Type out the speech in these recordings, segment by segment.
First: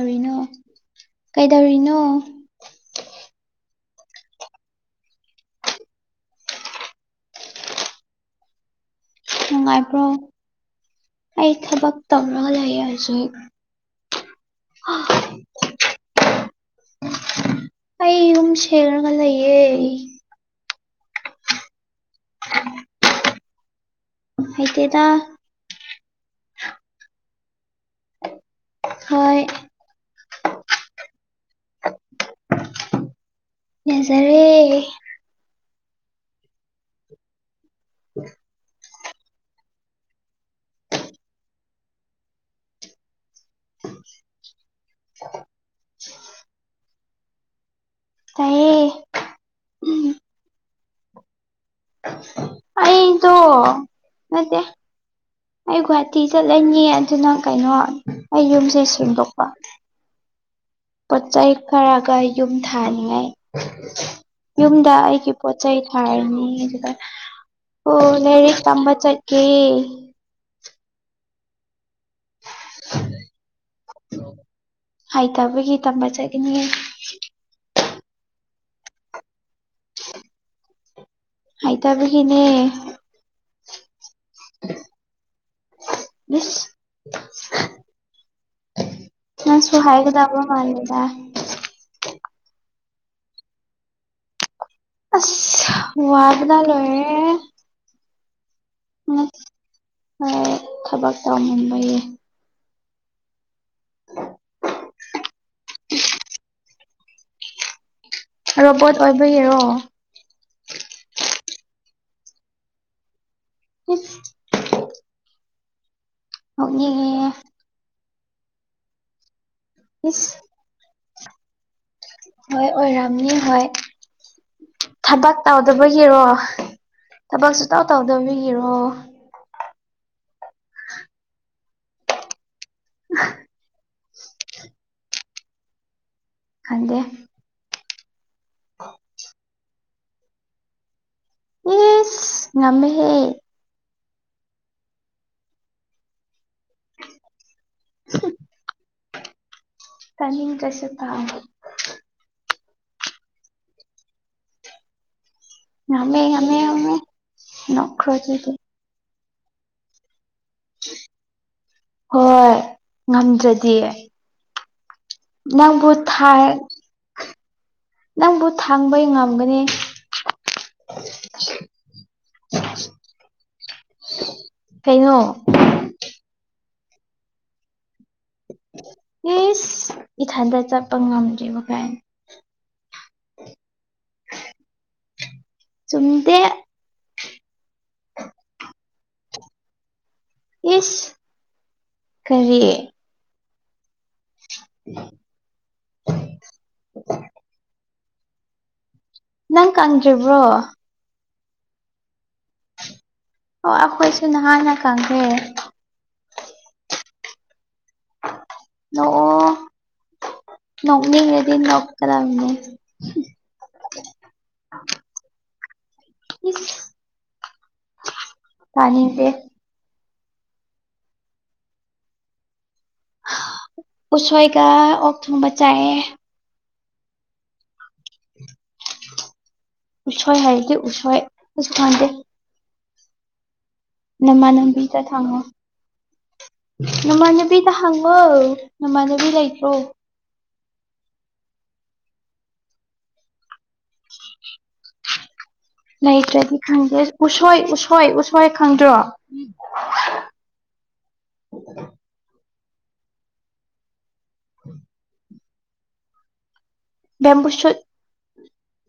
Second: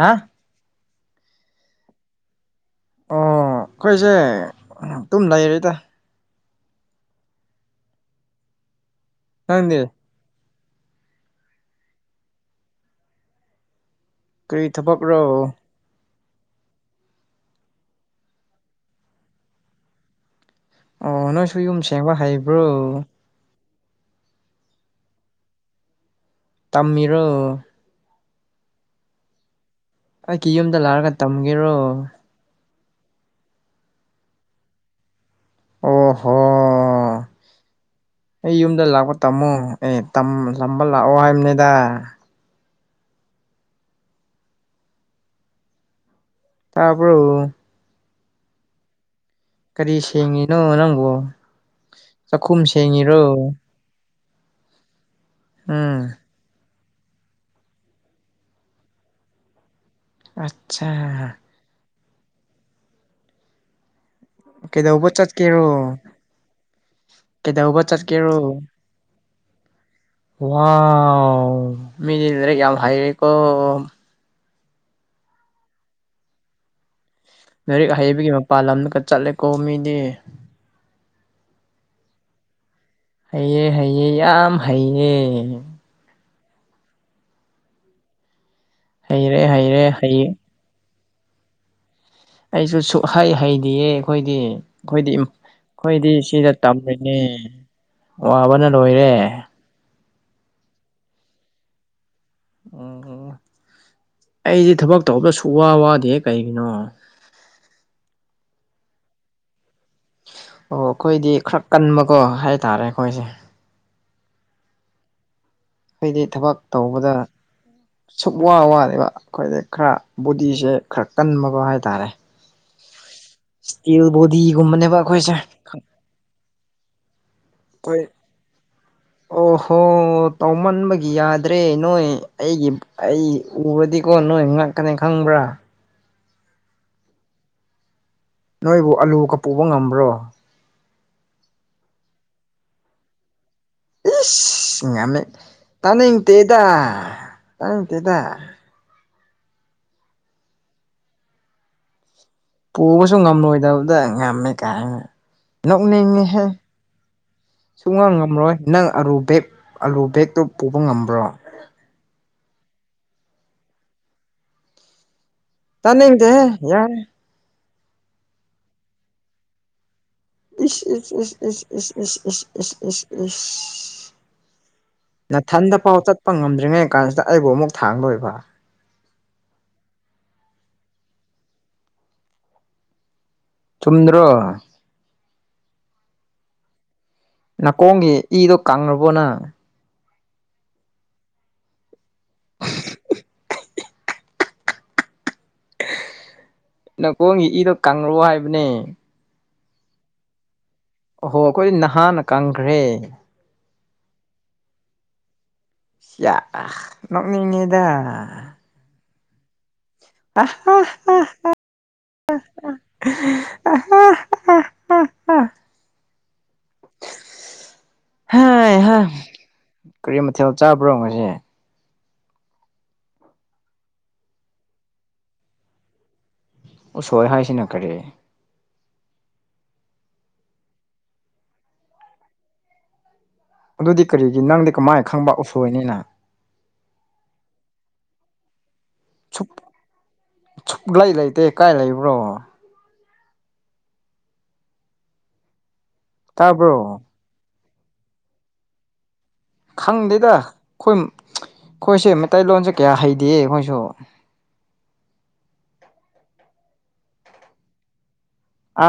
ꯍꯥ ꯀꯩꯗꯧꯔꯤꯅꯣ ꯑꯣ ꯑꯩꯈꯣꯏꯁꯦ ꯑꯗꯨꯝ ꯂꯩꯔꯤꯗ ꯅꯪꯗꯤ ꯅꯨꯡꯉꯥꯏꯕ꯭ꯔꯣ ꯑꯩ ꯊꯕꯛ ꯇꯧꯔꯒ ꯂꯩ ꯍꯧꯖꯤꯛ ꯀꯔꯤ ꯊꯕꯛꯔꯣ ꯑꯩ ꯌꯨꯝ ꯁꯦꯡꯔꯒ ꯂꯩꯌꯦ ꯑꯣ ꯅꯣꯏꯁꯨ ꯌꯨꯝ ꯁꯦꯡꯕ ꯍꯩꯕ꯭ꯔꯣ ꯍꯩꯇ‌ꯦꯗꯥ ꯇꯝꯃꯤꯔꯣ ꯍꯣꯏ ꯑꯩꯒꯤ ꯌꯨꯝꯗ ꯂꯥꯛꯑꯒ ꯇꯝꯒꯦꯔꯣ ꯌꯖꯥꯔ‌ꯦ ꯑꯣꯍꯣ ꯎ [unintelligible] ꯑꯩ ꯌꯨꯝꯗ ꯂꯥꯛꯄ ꯇꯝꯃꯣ ꯑꯦ ꯇꯝꯕ ꯂꯥꯛꯑꯣ ꯍꯥꯏꯕꯅꯤꯗ ꯎ [inaudible] ꯇꯥꯕ꯭ꯔꯣ ꯇꯥꯏꯌꯦ ꯀꯔꯤ ꯁꯦꯡꯉꯤꯅꯣ ꯅꯪꯕꯨ ꯆꯥꯛꯈꯨꯝ ꯁꯦꯡꯉꯤꯔꯣ ꯑꯩꯗꫭ ꯅꯠꯇ‌ꯦ ꯑꯩ ꯎꯝ ꯍꯥꯇꯤ [unintelligible] ꯆꯠꯂꯅꯤ ꯑꯗꯨꯅ ꯀꯩꯅꯣ ꯑꯩ ꯌꯨꯝꯁꯦ ꯁꯦꯡꯗꯣꯛꯄ ꯑꯆꯥ ꯄꯣꯠ ꯆꯩꯩ ꯈꯔꯒ ꯌꯨꯝ ꯊꯥꯅꯤꯉꯥꯏ ꯌꯨꯝꯗ ꯀꯩꯗꯧꯕ ꯑꯩꯒꯤ ꯄꯣꯠ ꯆꯠꯀꯦꯔꯣ ꯆꯩꯩ ꯊꯥꯔꯤꯅꯤ ꯑꯗꯨꯒ ꯀꯩꯗꯧꯕ ꯍꫭ ꯆꯠꯀꯦꯔꯣ ꯂꯥꯏꯔꯤꯛ ꯇꯝꯕ ꯆꯠꯀ‌ꯦ ꯋꯥꯎ ꯃꯤꯗꯤ ꯂꯥꯏꯔꯤꯛ ꯌꯥꯝ ꯍꯩꯔ‌ꯦꯀꫭ ꯍꯩꯇꯕꯒꯤ ꯇꯝꯕ ꯆꯠꯂꯤꯅꯤ ꯂꯥꯏꯔꯤꯛ ꯍꯩꯕꯒꯤ ꯃꯄꯥꯟ ꯂꯝꯗꯒ ꯆꯠꯂꯦꯀꯣ ꯃꯤꯗꯤ ꯍꯥꯏꯇꯥꯕꯤꯒꯤꯅꯦ ꯍꯩꯌꯦ ꯍꯩꯌꯦ ꯌꯥꯝ ꯍꯩꯌꯦ ꯏꯁ ꯍꯩꯔꯦ ꯅꯪꯁꯨ ꯍꯩꯔꯦ ꯍꯩꯌꯦ ꯍꯥꯏꯒꯗꯕ꯭ꯔꯣ [unintelligible] ꯑꯩꯁꯨ ꯁꯨꯛꯍꯩ ꯍꯩꯗꯤꯌꯦ ꯑꯩꯈꯣꯏꯗꯤ ꯑꯈꯣꯏꯗꯤ ꯑꯁ ꯑꯩꯈꯣꯏꯗꯤ ꯁꯤꯗ ꯋꯥꯕꯅ ꯇꯝꯔꯤꯅꯦ ꯂꯣꯏꯔꯦ ꯋꯥꯕꯅ ꯂꯣꯏꯔꯦ ꯍꯣꯏ ꯊꯕꯛ ꯇꯧꯅꯤꯡꯕꯒꯤ ꯑꯩꯗꯤ ꯊꯕꯛ ꯇꯧꯕꯗ ꯁꯨ ꯋꯥ ꯋꯥꯗꯦꯍꯦ ꯀꯩꯒꯤꯅꯣ ꯔꯣꯕꯣꯠ ꯑꯣꯏꯕꯩꯔꯣ ꯑꯣ ꯑꯈꯣꯏꯗꯤ ꯈꯔ ꯀꯟꯕꯀꯣ ꯍꯥꯏꯇꯥꯔꯦ ꯑꯈꯣꯏꯁꯦ ꯏꯁ ꯑꯩꯈꯣꯏꯗꯤ ꯊꯕꯛ ꯇꯧꯕꯗ ꯅꯣꯛꯅꯤꯡꯉꯦ ꯁꯨꯛ ꯋꯥ ꯋꯥꯗꯦꯕ ꯑꯈꯣꯏꯗꯤ ꯈꯔ ꯏꯁ ꯕꯣꯗꯤꯁꯦ ꯈꯔ ꯀꯟꯕꯒꯣ ꯍꯥꯏꯇꯥꯔꯦ ꯍꯣꯏ ꯑꯣꯏꯔꯥꯝꯅꯤ ꯍꯣꯏ ꯏꯁꯇꯤꯜ ꯕꯣꯗꯤꯒꯨꯝꯕꯅꯦꯕ ꯑꯩꯈꯣꯏꯁꯦ ꯊꯕꯛ ꯇꯧ ꯑꯩꯈꯣꯏ ꯇꯧꯗꯕꯒꯤꯔꯣ ꯊꯕꯛ ꯁꯨꯛꯇꯥꯎ ꯇꯥꯎꯗꯕꯒꯤꯔꯣ ꯑꯣꯍꯣ ꯇꯧꯃꯟꯕꯒꯤ ꯌꯥꯗ꯭ꯔꯦ ꯅꯣꯏ ꯑꯩꯒꯤ ꯑꯩ ꯎꯔꯗꯤꯀꯣ ꯅꯣꯏ ꯉꯛꯀꯅꯤ ꯈꯪꯕ꯭ꯔꯥ ꯈꯟꯗꯦ ꯅꯣꯏꯕꯨ ꯑꯂꯨꯒ ꯄꯨꯕ ꯉꯝꯕ꯭ꯔꯣ ꯏꯁ ꯉꯝꯃꯦ ꯍꯦ ꯏꯁ ꯉꯝꯃꯦ ꯇꯥꯅꯤꯡꯇꯦꯗ ꯇꯥꯅꯤꯡꯇꯦꯗ ꯇꯅꯤꯡꯗꯔꯁꯨ ꯇꯥꯎ ꯄꯨꯕꯁꯨ ꯉꯝꯂꯣꯏꯗꯕꯗ ꯉꯝꯃꯦ ꯀꯥꯏꯅ ꯉꯝꯃꯦ ꯅꯧꯅꯤꯡꯉꯤꯍꯦ ꯉꯝꯃꯦ ꯉꯝꯃꯦ ꯅꯣꯛꯈ꯭ꯔꯣ ꯁꯨꯉꯥꯝ ꯑꯗꯨꯗꯤ ꯉꯝꯔꯣꯏ ꯅꯪ ꯑꯥꯔꯨ ꯕꯦꯛ ꯑꯥꯂꯨ ꯕꯦꯒꯛꯇꯣ ꯄꯨꯕ ꯉꯝꯕ꯭ꯔꯣ ꯍꯣꯏ ꯉꯝꯗ꯭ꯔꯗꯤ ꯅꯪꯕꯨ ꯇꯥꯅꯤꯡꯗꯦꯍꯦ ꯊꯥꯏ ꯌꯥꯔꯦ ꯅꯪꯕꯨ ꯊꯥꯡꯕꯩ ꯉꯝꯒꯅꯤ ꯏꯁ ꯏꯁ ꯏꯁ ꯏꯁ ꯏꯁ ꯏꯁ ꯏꯁ ꯏꯁ ꯏꯁ ꯏꯁ ꯀꯩꯅꯣ ꯅꯊꯟꯗ ꯐꯥꯎ ꯆꯠꯄ ꯉꯝꯗ꯭ꯔꯤꯉꯩ ꯀꯥꯟꯁꯤꯗ ꯑꯩꯕꯨ ꯑꯃꯨꯛ ꯊꯥꯡꯗꯣꯏꯕ ꯏꯁ ꯏꯊꯟꯗ ꯆꯠꯄ ꯉꯝꯗꯔ꯭ꯤꯕ ꯒꯥꯏꯅ ꯆꯨꯝꯗ꯭ꯔꯣ ꯆꯨꯝꯗꯦ ꯅꯥꯀꯣꯡꯒꯤ ꯏꯗꯣ ꯀꯪꯔꯕꯣ ꯅꯪ ꯏꯁ ꯀꯔꯤ [unintelligible] [unintelligible] ꯅꯥꯀꯣꯡꯒꯤ ꯏꯗꯣ ꯀꯪꯔꯕꯣ ꯍꯥꯏꯕꯅꯦ ꯅꯪ ꯀꯪꯗ꯭ꯔꯤꯕ꯭ꯔꯣ ꯑꯣꯍꯣ ꯑꯩꯈꯣꯏꯗꯤ ꯅꯍꯥꯟꯅ ꯀꯪꯈ꯭ꯔꯦ ꯑꯣ ꯑꯩꯈꯣꯏꯁꯨ ꯅꯍꯥꯟꯅ ꯀꯪꯈ꯭ꯔꯦ ꯌꯥꯑ ꯅꯣꯛꯅꯤꯡꯉꯤꯗ ꯅꯣꯛꯑꯣ ꯅꯣꯛꯅꯤꯡꯉꯗꯤ ꯅꯣꯛꯀꯗꯕꯅꯦ [unintelligible] ꯏꯁ ꯍꯥꯏ ꯍꯥ ꯇꯥꯅꯤꯡꯗꯦ ꯀꯔꯤ ꯃꯊꯦꯜ ꯆꯥꯕ꯭ꯔꯣ ꯉꯁꯤ ꯎꯁꯣꯏꯒ ꯑꯣꯛ ꯊꯣꯡꯕ ꯆꯥꯏꯌꯦ ꯎꯁꯣꯏ ꯍꯥꯏꯁꯤꯅ ꯀꯔꯤ ꯎꯁꯣꯏ ꯍꯥꯏꯗꯤ ꯎꯁꯣꯏ ꯑꯩꯁꯨ ꯈꯪꯗꯦ ꯑꯗꯨꯗꯤ ꯀꯔꯤꯒꯤ ꯅꯪꯗꯤ ꯅꯃꯥꯟꯅꯕꯤꯗ ꯀꯃꯥꯏꯅ ꯈꯪꯕ ꯍꯪꯉꯣ ꯎꯁꯣꯏꯅꯤꯅ ꯅꯃꯥꯟꯅꯕꯤꯗ ꯍꯪꯉꯣ ꯅꯃꯥꯟꯅꯕꯤ ꯁꯨꯛ ꯂꯩꯇ꯭ꯔꯣ ꯁꯨꯛꯂꯩ ꯂꯩꯇꯦ ꯀꯥꯏ ꯂꯩꯕ꯭ꯔꯣ ꯂꯩꯇ꯭ꯔꯗꯤ ꯇꯥꯕ꯭ꯔꯣ ꯈꯪꯗꯦ ꯎꯁꯣꯏ ꯎꯁꯣꯏ ꯎꯁꯣꯏ ꯈꯪꯗ꯭ꯔꯣ ꯈꯪꯗꯦꯗ ꯑꯩꯈꯣꯏ ꯑꯩꯈꯣꯏꯁꯦ ꯃꯩꯇꯩꯂꯣꯟꯁꯦ ꯀꯌꯥ ꯍꯩꯇꯤꯌꯦ ꯑꯩꯈꯣꯏꯁꯨ [inaudible] ꯕꯦꯝꯕꯨꯨ ꯁꯨꯠ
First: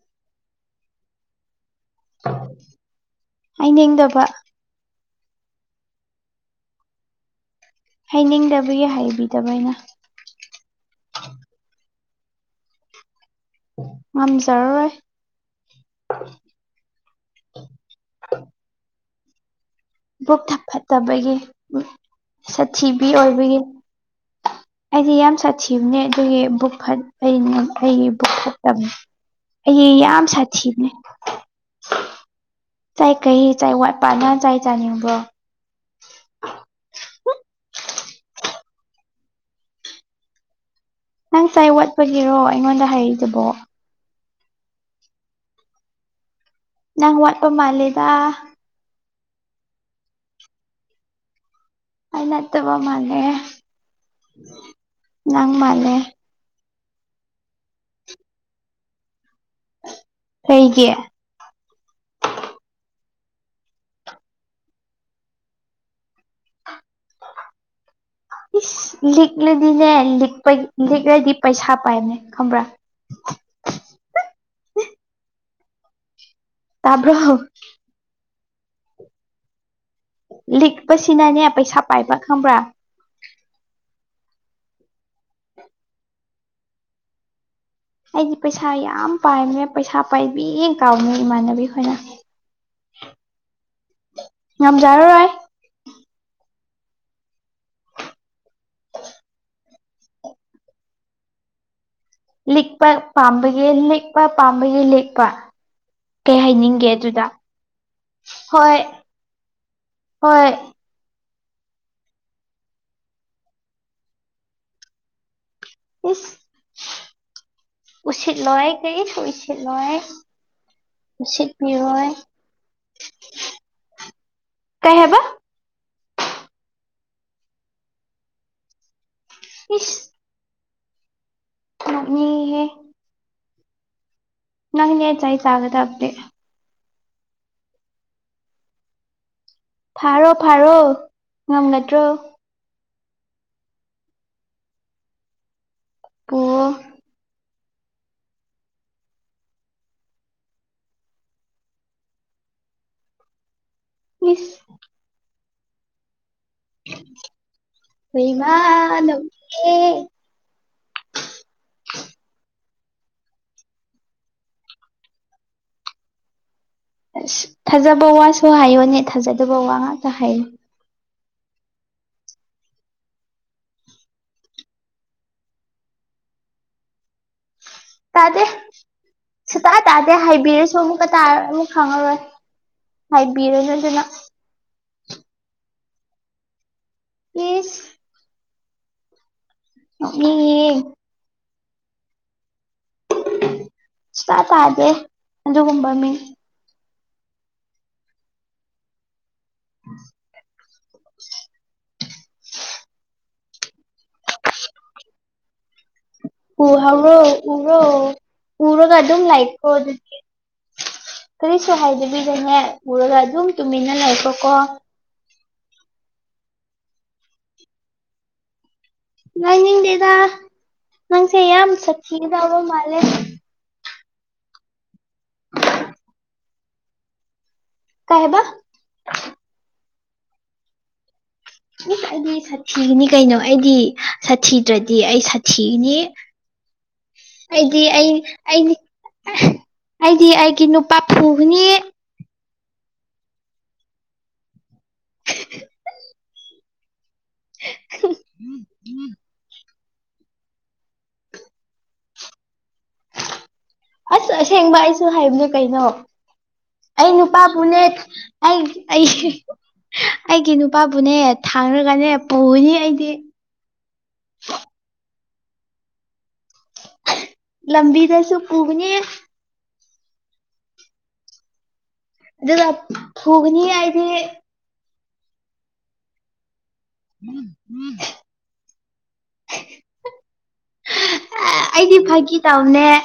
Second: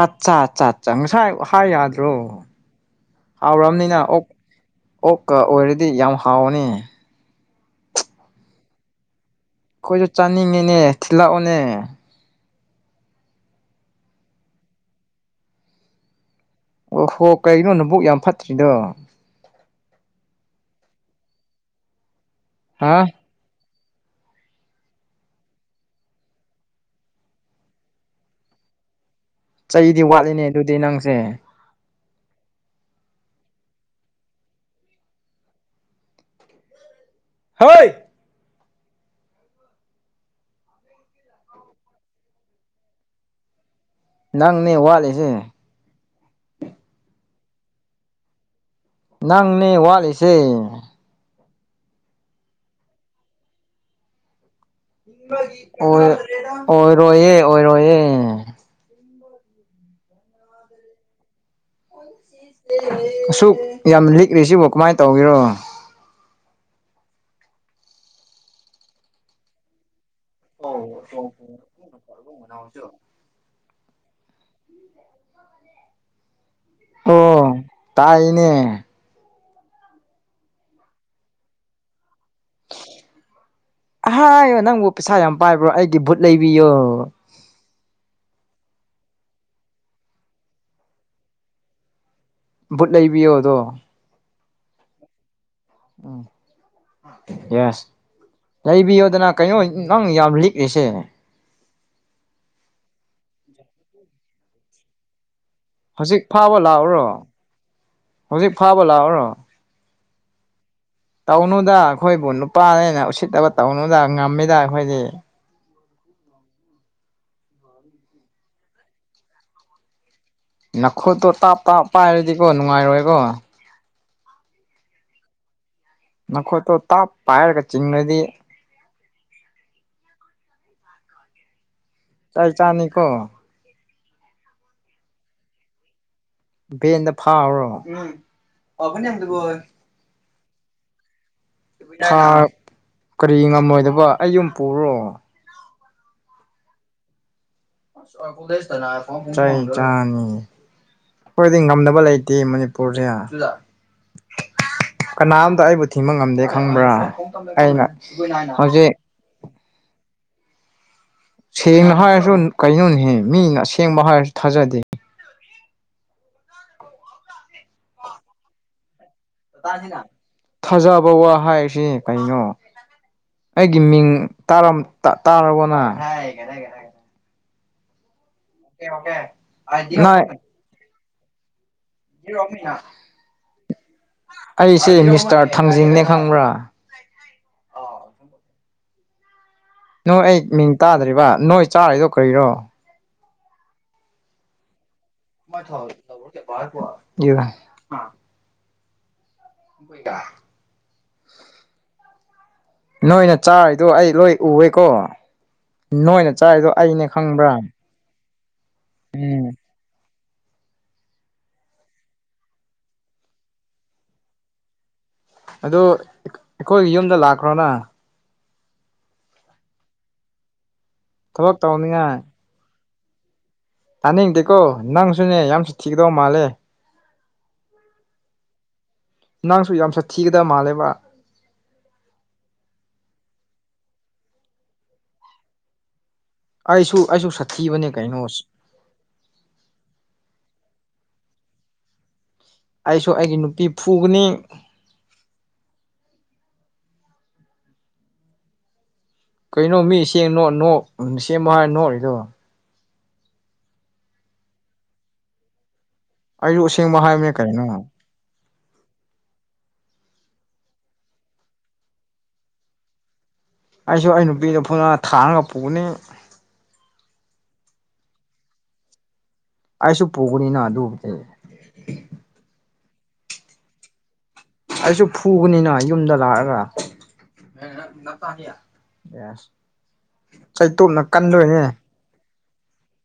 ꯑꯆꯥ ꯆꯥ ꯆꯥ ꯆꯥ ꯉꯥꯁꯥꯏ ꯍꯥꯏ ꯌꯥꯗ꯭ꯔꯣ ꯍꯥꯎꯔꯝꯅꯤꯅ ꯍꯥꯏꯅꯤꯡꯗꯕ ꯑꯣꯛ ꯑꯣꯛꯀ ꯑꯣꯏꯔꯗꯤ ꯌꯥꯝ ꯍꯥꯎꯕꯅꯦ ꯍꯥꯏꯅꯤꯡꯗꯕꯒꯤ ꯍꯥꯏꯕꯤꯗꯕ ꯑꯩꯅꯥ ꯑꯩꯈꯣꯏꯁꯨ ꯆꯥꯅꯤꯡꯉꯤꯅꯦ ꯊꯤꯜꯂꯛꯑꯣꯅꯦ ꯉꯝꯖꯔꯔꯣꯏ ꯑꯣ ꯍꯣ ꯀꯩꯒꯤꯅꯣ ꯅꯥꯕꯨꯛ ꯌꯥꯝ ꯐꯠꯇ꯭ꯔꯤꯗꯣ ꯕꯨꯛꯊꯥ ꯐꯠꯇꯕꯒꯤ ꯍꯥ ꯁꯥꯊꯤꯕꯤ ꯑꯣꯏꯕꯒꯤ ꯑꯩꯗꯤ ꯌꯥꯝ ꯁꯥꯊꯤꯕꯅꯦ ꯑꯗꯨꯒꯤ ꯕꯨꯛ ꯐꯠ ꯑꯩꯅ ꯑꯩꯒꯤ ꯕꯨꯛ ꯐꯠꯇꯕꯅꯦ ꯑꯩ ꯆꯩꯗꯤ ꯌꯥꯝ ꯋꯥꯠꯂꯤꯅꯦ ꯑꯗꯨꯗꯤ ꯁꯥꯊꯤꯕꯅꯦ ꯅꯪꯖꯦ ꯆꯩ ꯀꯩ ꯆꯩ ꯋꯥꯠꯄ ꯅꯪ ꯆꯩ ꯆꯥꯅꯤꯡꯕ꯭ꯔꯣ ꯍꯣꯏ ꯅꯪ ꯆꯥꯏ ꯋꯥꯠꯄꯒꯤꯔꯣ ꯑꯩꯉꯣꯟꯗ ꯍꯥꯏꯔꯛꯏꯗꯨꯕꯣ ꯅꯪꯅꯦ ꯋꯥꯠꯂꯤꯁꯦ ꯅꯪ ꯋꯥꯠꯄ ꯃꯥꯜꯂꯦꯗꯥ ꯅꯪꯅꯦ ꯋꯥꯠꯂꯤꯁꯦ ꯑꯩ ꯅꯠꯇꯕ ꯃꯥꯜꯂꯦ ꯅꯪ ꯃꯥꯜꯂꯦ ꯑꯣꯏ ꯑꯣꯏꯔꯣꯏꯌꯦ ꯑꯣꯏꯔꯣꯏꯌꯦ ꯀꯩꯒꯤ [inaudible] ꯑꯁꯨꯛ ꯌꯥꯝ ꯂꯤꯛꯔꯤꯁꯤꯕꯣ ꯀꯃꯥꯏ ꯇꯧꯒꯦꯔꯣ ꯏꯁ ꯂꯤꯛꯂꯗꯤꯅꯦ ꯂꯤꯛ ꯂꯤꯛꯂꯗꯤ ꯄꯩꯁꯥ ꯄꯥꯏꯕꯅꯦ ꯈꯪꯕ꯭ꯔꯥ ꯇꯥꯕ꯭ꯔꯣ ꯑꯣ ꯇꯥꯏꯅꯦ ꯂꯤꯛꯄꯁꯤꯅꯅꯦ ꯄꯩꯁꯥ ꯄꯥꯏꯕ꯭ꯔꯥ ꯈꯪꯕ꯭ꯔꯥ ꯑꯍꯥꯌꯣ ꯅꯪꯕꯨ ꯄꯩꯁꯥ ꯌꯥꯝ ꯄꯥꯏꯕ꯭ꯔꯣ ꯑꯩꯒꯤ ꯚꯨꯠ ꯂꯩꯕꯤꯌꯣ ꯑꯩꯗꯤ ꯄꯩꯁꯥ ꯌꯥꯝ ꯄꯥꯏꯕꯅꯦ ꯄꯩꯁꯥ ꯄꯥꯏꯕꯤ ꯀꯧꯕꯅꯦ ꯏꯃꯥꯟꯅꯕꯤ ꯈꯣꯏꯅ ꯕꯨꯠ ꯂꯩꯕꯤꯌꯣ ꯑꯗꯣ ꯉꯝꯖꯔꯔꯣꯏ ꯎꯝ ꯌꯦꯁ ꯂꯩꯕꯤꯌꯣꯗꯅ ꯀꯩꯅꯣ ꯅꯪ ꯌꯥꯝ ꯂꯤꯛꯂꯤꯁꯦ ꯂꯤꯛꯄ ꯄꯥꯝꯕꯒꯤ ꯂꯤꯛꯄ ꯄꯥꯝꯕꯒꯤ ꯂꯤꯛꯄ ꯍꯧꯖꯤꯛ ꯀꯩ ꯐꯥꯕ ꯍꯥꯏꯅꯤꯡꯒꯦ ꯂꯥꯛꯎꯔꯣ ꯑꯗꯨꯗ ꯍꯧꯖꯤꯛ ꯍꯣꯏ ꯐꯥꯕ ꯂꯥꯛꯎꯔꯣ ꯍꯣꯏ ꯇꯧꯅꯨꯗ ꯑꯩꯈꯣꯏꯕꯨ ꯅꯨꯄꯥꯅꯦꯅ ꯎꯁꯤꯠꯇꯕ ꯇꯧꯅꯨꯗ ꯉꯝꯃꯤꯗ ꯑꯩꯈꯣꯏꯗꯤ ꯏꯁ ꯎꯁꯤꯠꯂꯣꯏ ꯀꯔꯤꯁꯨ ꯎꯏꯁꯤꯠꯂꯣꯏ ꯅꯈꯨꯠꯇꯣ ꯇꯥꯞ ꯇꯥꯞ ꯄꯥꯏꯔꯗꯤꯀꯣ ꯅꯨꯡꯉꯥꯏꯔꯣꯏꯀꯣ ꯀꯩ ꯍꯥꯢꯕ ꯅꯈꯨꯠꯇꯣ ꯇꯥꯞ ꯄꯥꯏꯔꯒ ꯆꯤꯡꯉꯗꯤ ꯢꯁ ꯆꯩ ꯅꯣꯛꯅꯤꯡꯉꯤꯍꯦ ꯆꯅꯤꯀꯣ ꯅꯪ ꯅꯦ ꯆꯩ ꯆꯥꯒꯗꯕꯗꯤ ꯚꯦꯟꯗ ꯐꯥꯎꯔꯣ ꯐꯥꯔꯣ ꯐꯥꯔꯣ ꯉꯝꯒꯗ꯭ꯔꯣ ꯀꯔꯤ ꯉꯝꯃꯣꯏꯗꯕ ꯑꯩ ꯌꯨꯝ ꯄꯨꯔꯣ ꯄꯨꯑꯣ ꯆꯩ ꯆꯥꯅꯤ ꯑꯩꯈꯣꯏꯗꯤ ꯉꯝꯗꯕ ꯂꯩꯇꯦ ꯃꯅꯤꯄꯨꯔꯁꯦ ꯏꯁ ꯀꯅꯥꯝꯇ ꯑꯩꯕꯨ ꯊꯤꯡꯕ ꯉꯝꯗꯦ ꯈꯪꯕ꯭ꯔꯥ ꯑꯩꯅ ꯍꯧꯖꯤꯛ ꯑꯦ ꯁꯦꯡꯅ ꯍꯥꯏꯔꯁꯨ ꯀꯩꯅꯣꯅꯦ ꯃꯤꯅ ꯑꯁꯦꯡꯕ ꯍꯥꯏꯔꯁꯨ ꯊꯥꯖꯗꯦ ꯑꯁ ꯊꯥꯖꯕ ꯋꯥꯁꯨ ꯍꯥꯏꯌꯣꯅꯦ ꯊꯥꯖꯗꯕ ꯋꯥ ꯉꯥꯛꯇ ꯍꯥꯏꯌꯨ ꯊꯥꯖꯕ ꯋꯥ ꯍꯥꯏꯁꯤ ꯀꯩꯅꯣ ꯑꯩꯒꯤ ꯃꯤꯡ ꯇꯥꯔꯕꯣ ꯅꯪ ꯁꯨꯡꯇꯥ ꯇꯥꯗꯦ ꯁꯨꯡꯇꯥ ꯇꯥꯗꯦ ꯅꯪ ꯍꯥꯏꯕꯤꯔꯁꯨ ꯑꯃꯨꯛ ꯇꯥꯔꯣꯏ ꯑꯃꯨꯛ ꯈꯪꯉꯔꯣꯏ ꯍꯥꯏꯕꯤꯔꯁꯨ ꯑꯗꯨꯅ ꯑꯩꯁꯦ ꯃꯤꯁꯇꯔ ꯊꯥꯡꯖꯤꯡꯅꯦ ꯈꯪꯕ꯭ꯔꯥ ꯢꯁ ꯅꯣꯏ ꯑꯩ ꯅꯣꯛꯅꯤꯡꯉꯤꯌꯦ ꯃꯤꯡ ꯇꯥꯗ꯭ꯔꯤꯕ ꯅꯣꯏ ꯆꯥꯔꯤꯗꯣ ꯀꯔꯤꯔꯣ ꯁꯨꯡꯇꯥ ꯇꯥꯗꯦ ꯊ ꯑꯗꯨꯒꯨꯝꯕ ꯃꯤ [inaudible] ꯑꯣꯏꯣꯏꯇ [inaudible] [inaudible] ꯅꯣꯏꯅ ꯆꯥꯔꯤꯗꯣ ꯑꯩ ꯂꯣꯏ ꯎꯑꯦꯀꯣ ꯅꯣꯏꯅ ꯎ ꯆꯥꯔꯤꯗꯣ ꯑꯩꯅꯦ ꯍꯧꯔꯣ ꯈꯪꯕ꯭ꯔꯥ ꯎꯔꯣ ꯎꯔꯒ ꯑꯗꯨꯝ ꯎꯝ ꯂꯩꯈ꯭ꯔꯣ ꯑꯗꯨꯗꯤ ꯀꯔꯤꯁꯨ ꯍꯥꯏꯗꯕꯤꯗꯅꯦ ꯎꯔꯒ ꯑꯗꯨꯝ ꯇꯨꯃꯤꯟꯅ ꯂꯩꯈ꯭ꯔꯣ ꯒꯣ ꯑꯗꯨ ꯑꯩꯈꯣꯏꯒꯤ ꯌꯨꯝꯗ ꯂꯥꯛꯈ꯭ꯔꯣꯅ ꯂꯥꯏꯅꯤꯡꯗꯦꯗ ꯅꯪꯁꯦ ꯊꯕꯛ ꯌꯥꯝ ꯇꯧꯅꯤꯡꯉꯥꯏ ꯁꯥꯠꯊꯤꯒꯗꯕ ꯃꯥꯜꯂꯦ ꯇꯥꯅꯤꯡꯗꯦꯀꯣ ꯅꯪꯁꯨꯅꯦ ꯌꯥꯝ ꯁꯥꯊꯤꯒꯗꯧ ꯃꯥꯜꯂꯦ ꯀꯩ ꯍꯥꯢꯕ ꯅꯪꯁꯨ ꯌꯥꯝ ꯁꯥꯠꯊꯤꯒꯗꯕ ꯃꯥꯜꯂꯦꯕ ꯏꯁ ꯑꯩꯗꯤ ꯁꯥꯊꯤꯅꯤ ꯀꯩꯅꯣ ꯑꯩꯗꯤ ꯁꯥꯊꯤꯗ꯭ꯔꯗꯤ ꯑꯩ ꯁꯥꯊꯤꯅꯤ ꯑꯩꯁꯨ ꯑꯩꯁꯨ ꯑꯩꯗꯤ ꯁꯥꯊꯤꯕꯅꯦ ꯑꯩ ꯀꯩꯅꯣ ꯑꯩꯗꯤ ꯑꯩꯗꯤ ꯑꯩꯒꯤ ꯅꯨꯄꯥ ꯐꯨꯒꯅꯤ ꯑꯩꯁꯨ ꯑꯩꯒꯤ ꯅꯨꯄꯤ ꯐꯨꯒꯅꯤ [inaudible] ꯎꯝ ꯎꯝ [unintelligible] ꯀꯩꯅꯣ ꯃꯤ ꯁꯦꯡꯅꯣ ꯅꯣꯛ ꯁꯦꯝꯕ ꯍꯥꯏꯔ ꯅꯣꯛꯢꯗꯣ ꯑꯁ ꯑꯁꯦꯡꯕ ꯑꯩꯁꯨ ꯍꯥꯏꯕꯅꯦ ꯀꯩꯅꯣ ꯑꯩꯁꯨ ꯑꯁꯦꯡꯕ ꯑꯩ ꯍꯥꯏꯕꯅꯦ ꯀꯩꯅꯣ ꯅꯨꯄꯥꯕꯨꯅꯦ ꯑꯩ ꯑꯩ ꯑꯩꯒꯤ ꯅꯨꯄꯥꯕꯨꯅꯦ ꯊꯥꯡꯔꯒꯅꯦ ꯄꯨꯒꯅꯤ ꯑꯩꯗꯤ ꯑꯩꯁꯨ ꯑꯩ ꯅꯨꯄꯤꯗ ꯐꯨꯅ ꯊꯥꯔꯒ ꯄꯨꯒꯅꯤ ꯂꯂꯝꯕꯤꯗꯁꯨ ꯀꯨꯒꯅꯤ ꯑꯩꯁꯨ ꯄꯨꯕꯅꯤꯅ ꯑꯗꯨꯗꯤ ꯑꯗꯨꯒ ꯐꯨꯒꯅꯤ ꯍꯥꯏꯗꯤ ꯑꯩꯁꯨ ꯐꯨꯕꯅꯤꯅ ꯌꯨꯝꯗ ꯂꯥꯛꯑꯒ [unintelligible] ꯌꯦꯁ ꯆꯩꯇꯣꯅ ꯀꯟꯂꯣꯏꯅꯦ [unintelligible] ꯇꯧꯅꯦ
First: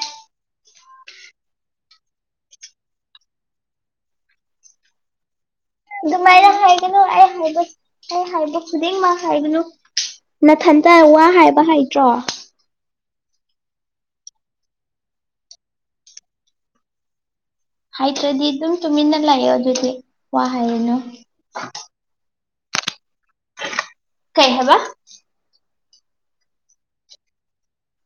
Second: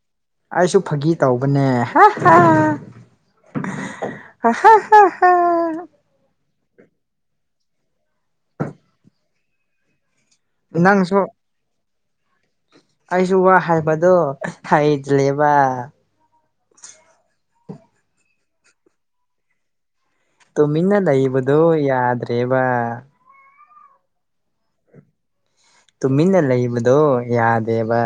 ꯑꯩꯁꯨ ꯐꯥꯒꯤ ꯇꯧꯕꯅꯦ [unintelligible] ꯍꯍ ꯍ ꯍꯥꯥ ꯑꯗꯨꯃꯥꯏꯅ ꯍꯥꯏꯒꯅꯨ ꯑꯩ ꯍꯥꯏꯕ ꯑꯩ ꯍꯥꯏꯕ ꯈꯨꯗꯤꯡꯃꯛ ꯍꯥꯏꯒꯅꯨ ꯅꯊꯟꯇ ꯅꯪꯁꯨ ꯋꯥ ꯍꯥꯏꯕ ꯍꯩꯇ꯭ꯔꯣ ꯑꯩꯁꯨ ꯋꯥ ꯍꯥꯏꯕꯗꯣ ꯍꯩꯗꯂꯦꯕ ꯍꯥꯏ ꯇ꯭ꯔꯗꯤ ꯑꯗꯨꯝ ꯇꯃꯤꯟꯅ ꯂꯥꯑꯦ ꯍꯧꯖꯤꯛꯗꯤ ꯇꯨꯃꯤꯟꯅ ꯂꯩꯕꯗꯣ ꯌꯥꯗ꯭ꯔꯦꯕ ꯀꯩ ꯍꯥꯏꯕ ꯇꯨꯃꯤꯟꯅ ꯂꯩꯕꯗꯣ ꯌꯥꯗꯦꯕ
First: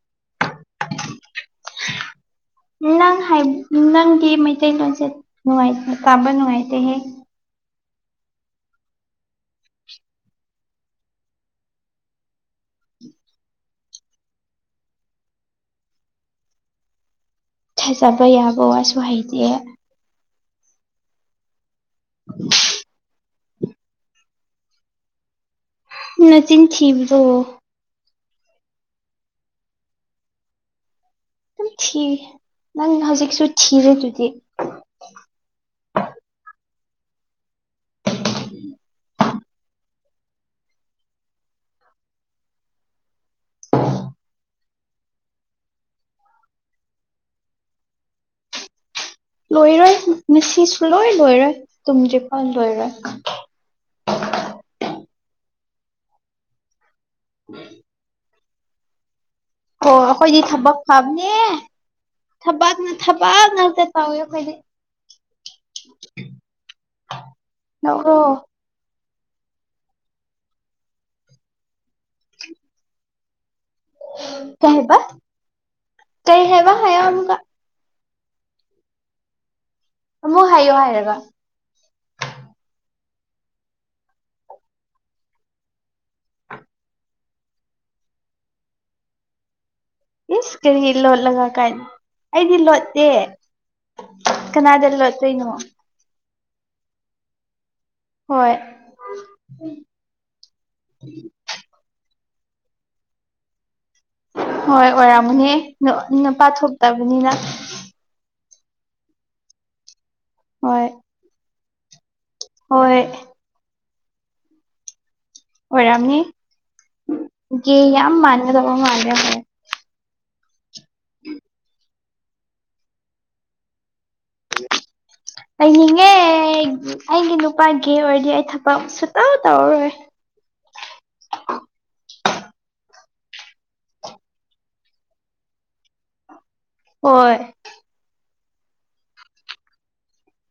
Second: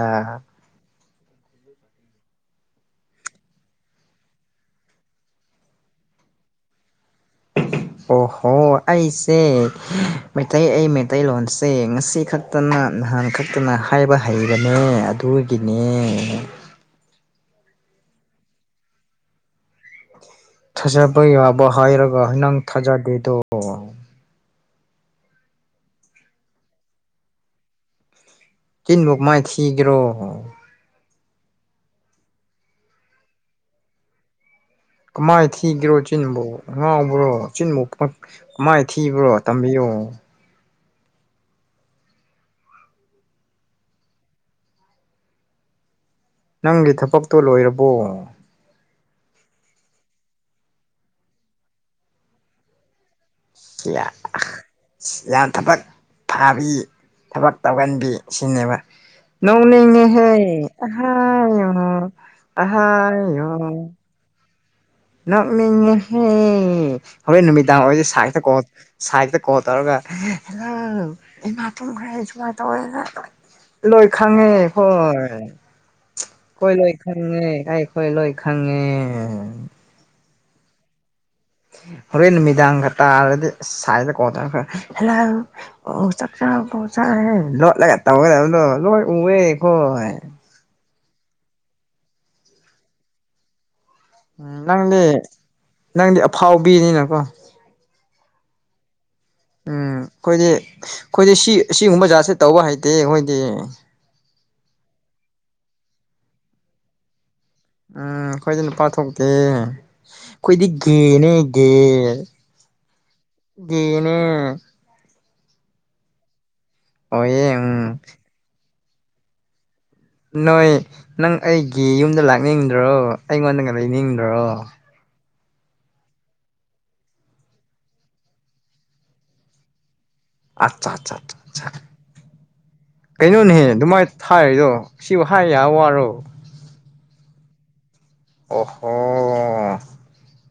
ꯅꯪ ꯅꯪꯒꯤ ꯃꯩꯇꯩꯂꯣꯟꯁꯦꯅꯨꯉꯥꯏꯇꯦ ꯇꯥꯕ ꯅꯨꯡꯉꯥꯏꯇꯦꯍꯦ ꯑꯣꯍꯣ ꯑꯩꯁꯦ ꯃꯩꯇꯩ ꯑꯩ ꯃꯩꯇꯩꯂꯣꯟꯁꯦ ꯉꯁꯤꯈꯛ ꯈꯛꯇꯅ ꯅꯍꯥꯟ ꯈꯛꯇꯅ ꯍꯥꯏꯕ ꯍꯩꯔꯃꯦ ꯑꯗꯨꯒꯤꯅꯦ ꯊꯥꯖꯥꯩ ꯑꯕꯧ ꯁꯍꯩꯗꯦ ꯊꯥꯖꯕ ꯌꯥꯕ ꯍꯥꯏꯔꯒ ꯅꯪ ꯊꯥꯖꯗꯦꯗꯣ ꯅꯆꯤꯟ ꯊꯤꯕꯗꯣ ꯇꯤꯟꯃꯛ ꯃꯥꯏ ꯊꯤꯒ꯭ꯔꯣ ꯑꯗꯨꯝ ꯊꯤꯔꯤ ꯅꯪ ꯍꯧꯖꯤꯛꯁꯨ ꯊꯤꯔꯦꯗꯨꯗꯤ ꯀꯃꯥꯏꯅ ꯊꯤꯒꯔꯣ ꯏꯆꯤꯟꯕꯨꯥꯎ ꯉꯥꯎꯕ꯭ꯔꯣ ꯆꯆꯤꯟꯕꯥꯎ ꯃꯥꯏ ꯊꯤꯕ꯭ꯔꯣ ꯇꯝꯕꯤꯌꯣ ꯅꯪꯒꯤ ꯊꯕꯛꯇꯣ ꯂꯣꯏꯔꯕꯣ ꯂꯣꯏꯔꯣꯏ ꯉꯁꯤꯁꯨ ꯂꯣꯏ ꯂꯣꯏꯔꯣꯏ ꯇꯨꯡꯗ꯭ꯔꯤꯐꯥꯎ ꯂꯣꯏꯔꯣꯏ ꯌꯥꯝ ꯊꯕꯛ ꯐꯥꯕꯤ ꯊꯕꯛ ꯇꯧꯒꯟꯕꯤ ꯁꯤꯅꯦꯕ ꯅꯣꯡ ꯍꯣ ꯑꯩꯈꯣꯏꯗꯤ ꯅꯅꯦꯍꯩ ꯑꯍꯥꯏ ꯊꯕꯅ ꯊꯕꯛꯅꯦꯛꯇ ꯇꯥꯎꯋꯦ ꯑꯩꯈꯣꯏꯗꯤ ꯅꯥꯡꯉꯦꯍꯦ ꯍꯣꯔꯦꯟ ꯅꯨꯃꯤꯗꯥꯡ ꯑꯣꯏꯁꯦ ꯅꯣꯛꯔꯣ ꯁꯥꯏꯇ ꯀꯣ ꯁꯥꯏꯗꯠꯇ ꯀꯣꯜ ꯇꯧꯔꯒ ꯍꯪ ꯏꯃꯥ ꯇꯨꯝꯈ꯭ꯔꯦ ꯁꯨꯃꯥꯏꯅ ꯇꯧꯋꯦ ꯂꯣꯏ ꯈꯥꯉꯦ ꯀꯩ ꯍꯥꯏꯕ ꯍꯣꯏ ꯀꯩ ꯍꯥꯏꯕ ꯑꯩ ꯂꯣꯏ ꯍꯥꯏꯌꯣ ꯑꯃꯨꯛꯀ ꯈꯪꯉꯦ ꯑꯩꯈꯣꯏ ꯂꯣꯏ ꯈꯪꯉꯦ ꯑꯃꯨꯛ ꯍꯥꯏꯌꯣ ꯍꯥꯏꯔꯒ ꯍꯣꯔꯦꯟ ꯅꯨꯃꯤꯗꯥꯡ ꯈꯔ ꯇꯥꯔꯗꯤ ꯁꯥꯏ ꯗ ꯀꯣꯜ ꯇꯧꯔꯒ ꯍꯜꯂꯣ ꯑꯣ ꯆꯥꯛꯆꯥꯥ ꯄꯧ ꯆꯔꯦ ꯂꯣꯠꯂꯒ ꯇꯧꯒꯗꯕꯗꯣ ꯂꯣꯏ ꯎꯑꯦ ꯀꯣ ꯏꯁ ꯀꯔꯤ ꯂꯣꯠꯂꯒ ꯀꯥꯏꯅ ꯑꯩꯗꯤ ꯂꯣꯠꯇꯦ ꯀꯅꯥꯗ ꯅꯪꯗꯤ ꯂꯠꯇꯣꯏꯅꯣ ꯅꯪꯗꯤ ꯑꯐꯥꯎꯕꯤꯅꯤꯅꯀꯣ ꯍꯣꯏ ꯎꯝ ꯑꯩꯈꯣꯏꯗꯤ ꯑꯩꯈꯣꯏꯗꯤ ꯁꯤ ꯑꯁꯤꯒꯨꯝꯕ ꯖꯥꯠꯁꯦ ꯇꯧꯕ ꯍꯩꯇꯦ ꯑꯩꯈꯣꯏꯗꯤ ꯍꯣꯏ ꯑꯣꯏꯔꯝꯃꯨꯅꯦ ꯅꯨꯄꯥ ꯊꯣꯛꯇꯕꯅꯤꯅ ꯎꯝ ꯑꯥꯈꯣꯏꯗꯤ ꯅꯄꯥꯊꯣꯛꯇꯦ ꯑꯩꯈꯣꯏꯗꯤ ꯍꯣꯏ ꯒꯦꯅꯦ ꯒꯦ ꯍꯣꯏ ꯒꯦꯅꯦ ꯑꯣꯏꯔꯝꯅꯤ ꯑꯣꯏꯌꯦ ꯒꯦ ꯎꯝ ꯌꯥꯝ ꯃꯥꯟꯒꯗꯧꯕ ꯃꯥꯥꯜꯂꯦꯕ ꯅꯣꯏ ꯅꯪ ꯑꯩꯒꯤ ꯌꯨꯝꯗ ꯂꯥꯛꯅꯤꯡꯗ꯭ꯔꯣ ꯑꯩꯉꯣꯟꯗꯒ ꯂꯩꯅꯤꯡꯗ꯭ꯔꯣ [inaudible] ꯂꯩꯅꯤꯡꯉꯦ ꯑꯩꯒꯤ ꯅꯨꯄꯥ ꯒꯦ ꯑꯣꯏꯔꯗꯤ ꯑꯩ ꯊꯕꯛ ꯁꯨꯛꯇꯧ ꯇꯧꯔ ꯔꯣꯏ ꯑꯆꯥ ꯆꯥ ꯆꯥ ꯆꯥ ꯀꯩꯅꯣꯅꯦꯍꯦ ꯑꯗꯨꯃꯥꯏꯅ ꯊꯥꯏꯔꯤꯗꯣ ꯁꯤꯕꯨ ꯍꯥꯏ ꯌꯥꯕ ꯋꯥꯔꯣ ꯍꯣꯏ ꯑꯣꯍꯣ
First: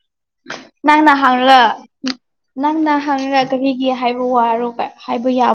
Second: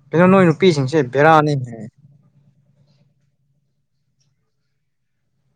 ꯀꯩꯅꯣ ꯅꯣꯏ ꯅꯨꯄꯤꯁꯤꯡꯁꯦ ꯅꯪꯅ ꯍꯪꯔꯒ ꯕꯦꯔꯥꯅꯤꯍꯦ ꯅꯪꯅ ꯍꯪꯉꯒ ꯀꯔꯤꯒꯤ ꯍꯥꯏꯕ ꯋꯥꯔꯣ ꯍꯥꯏꯕ ꯌꯥꯕ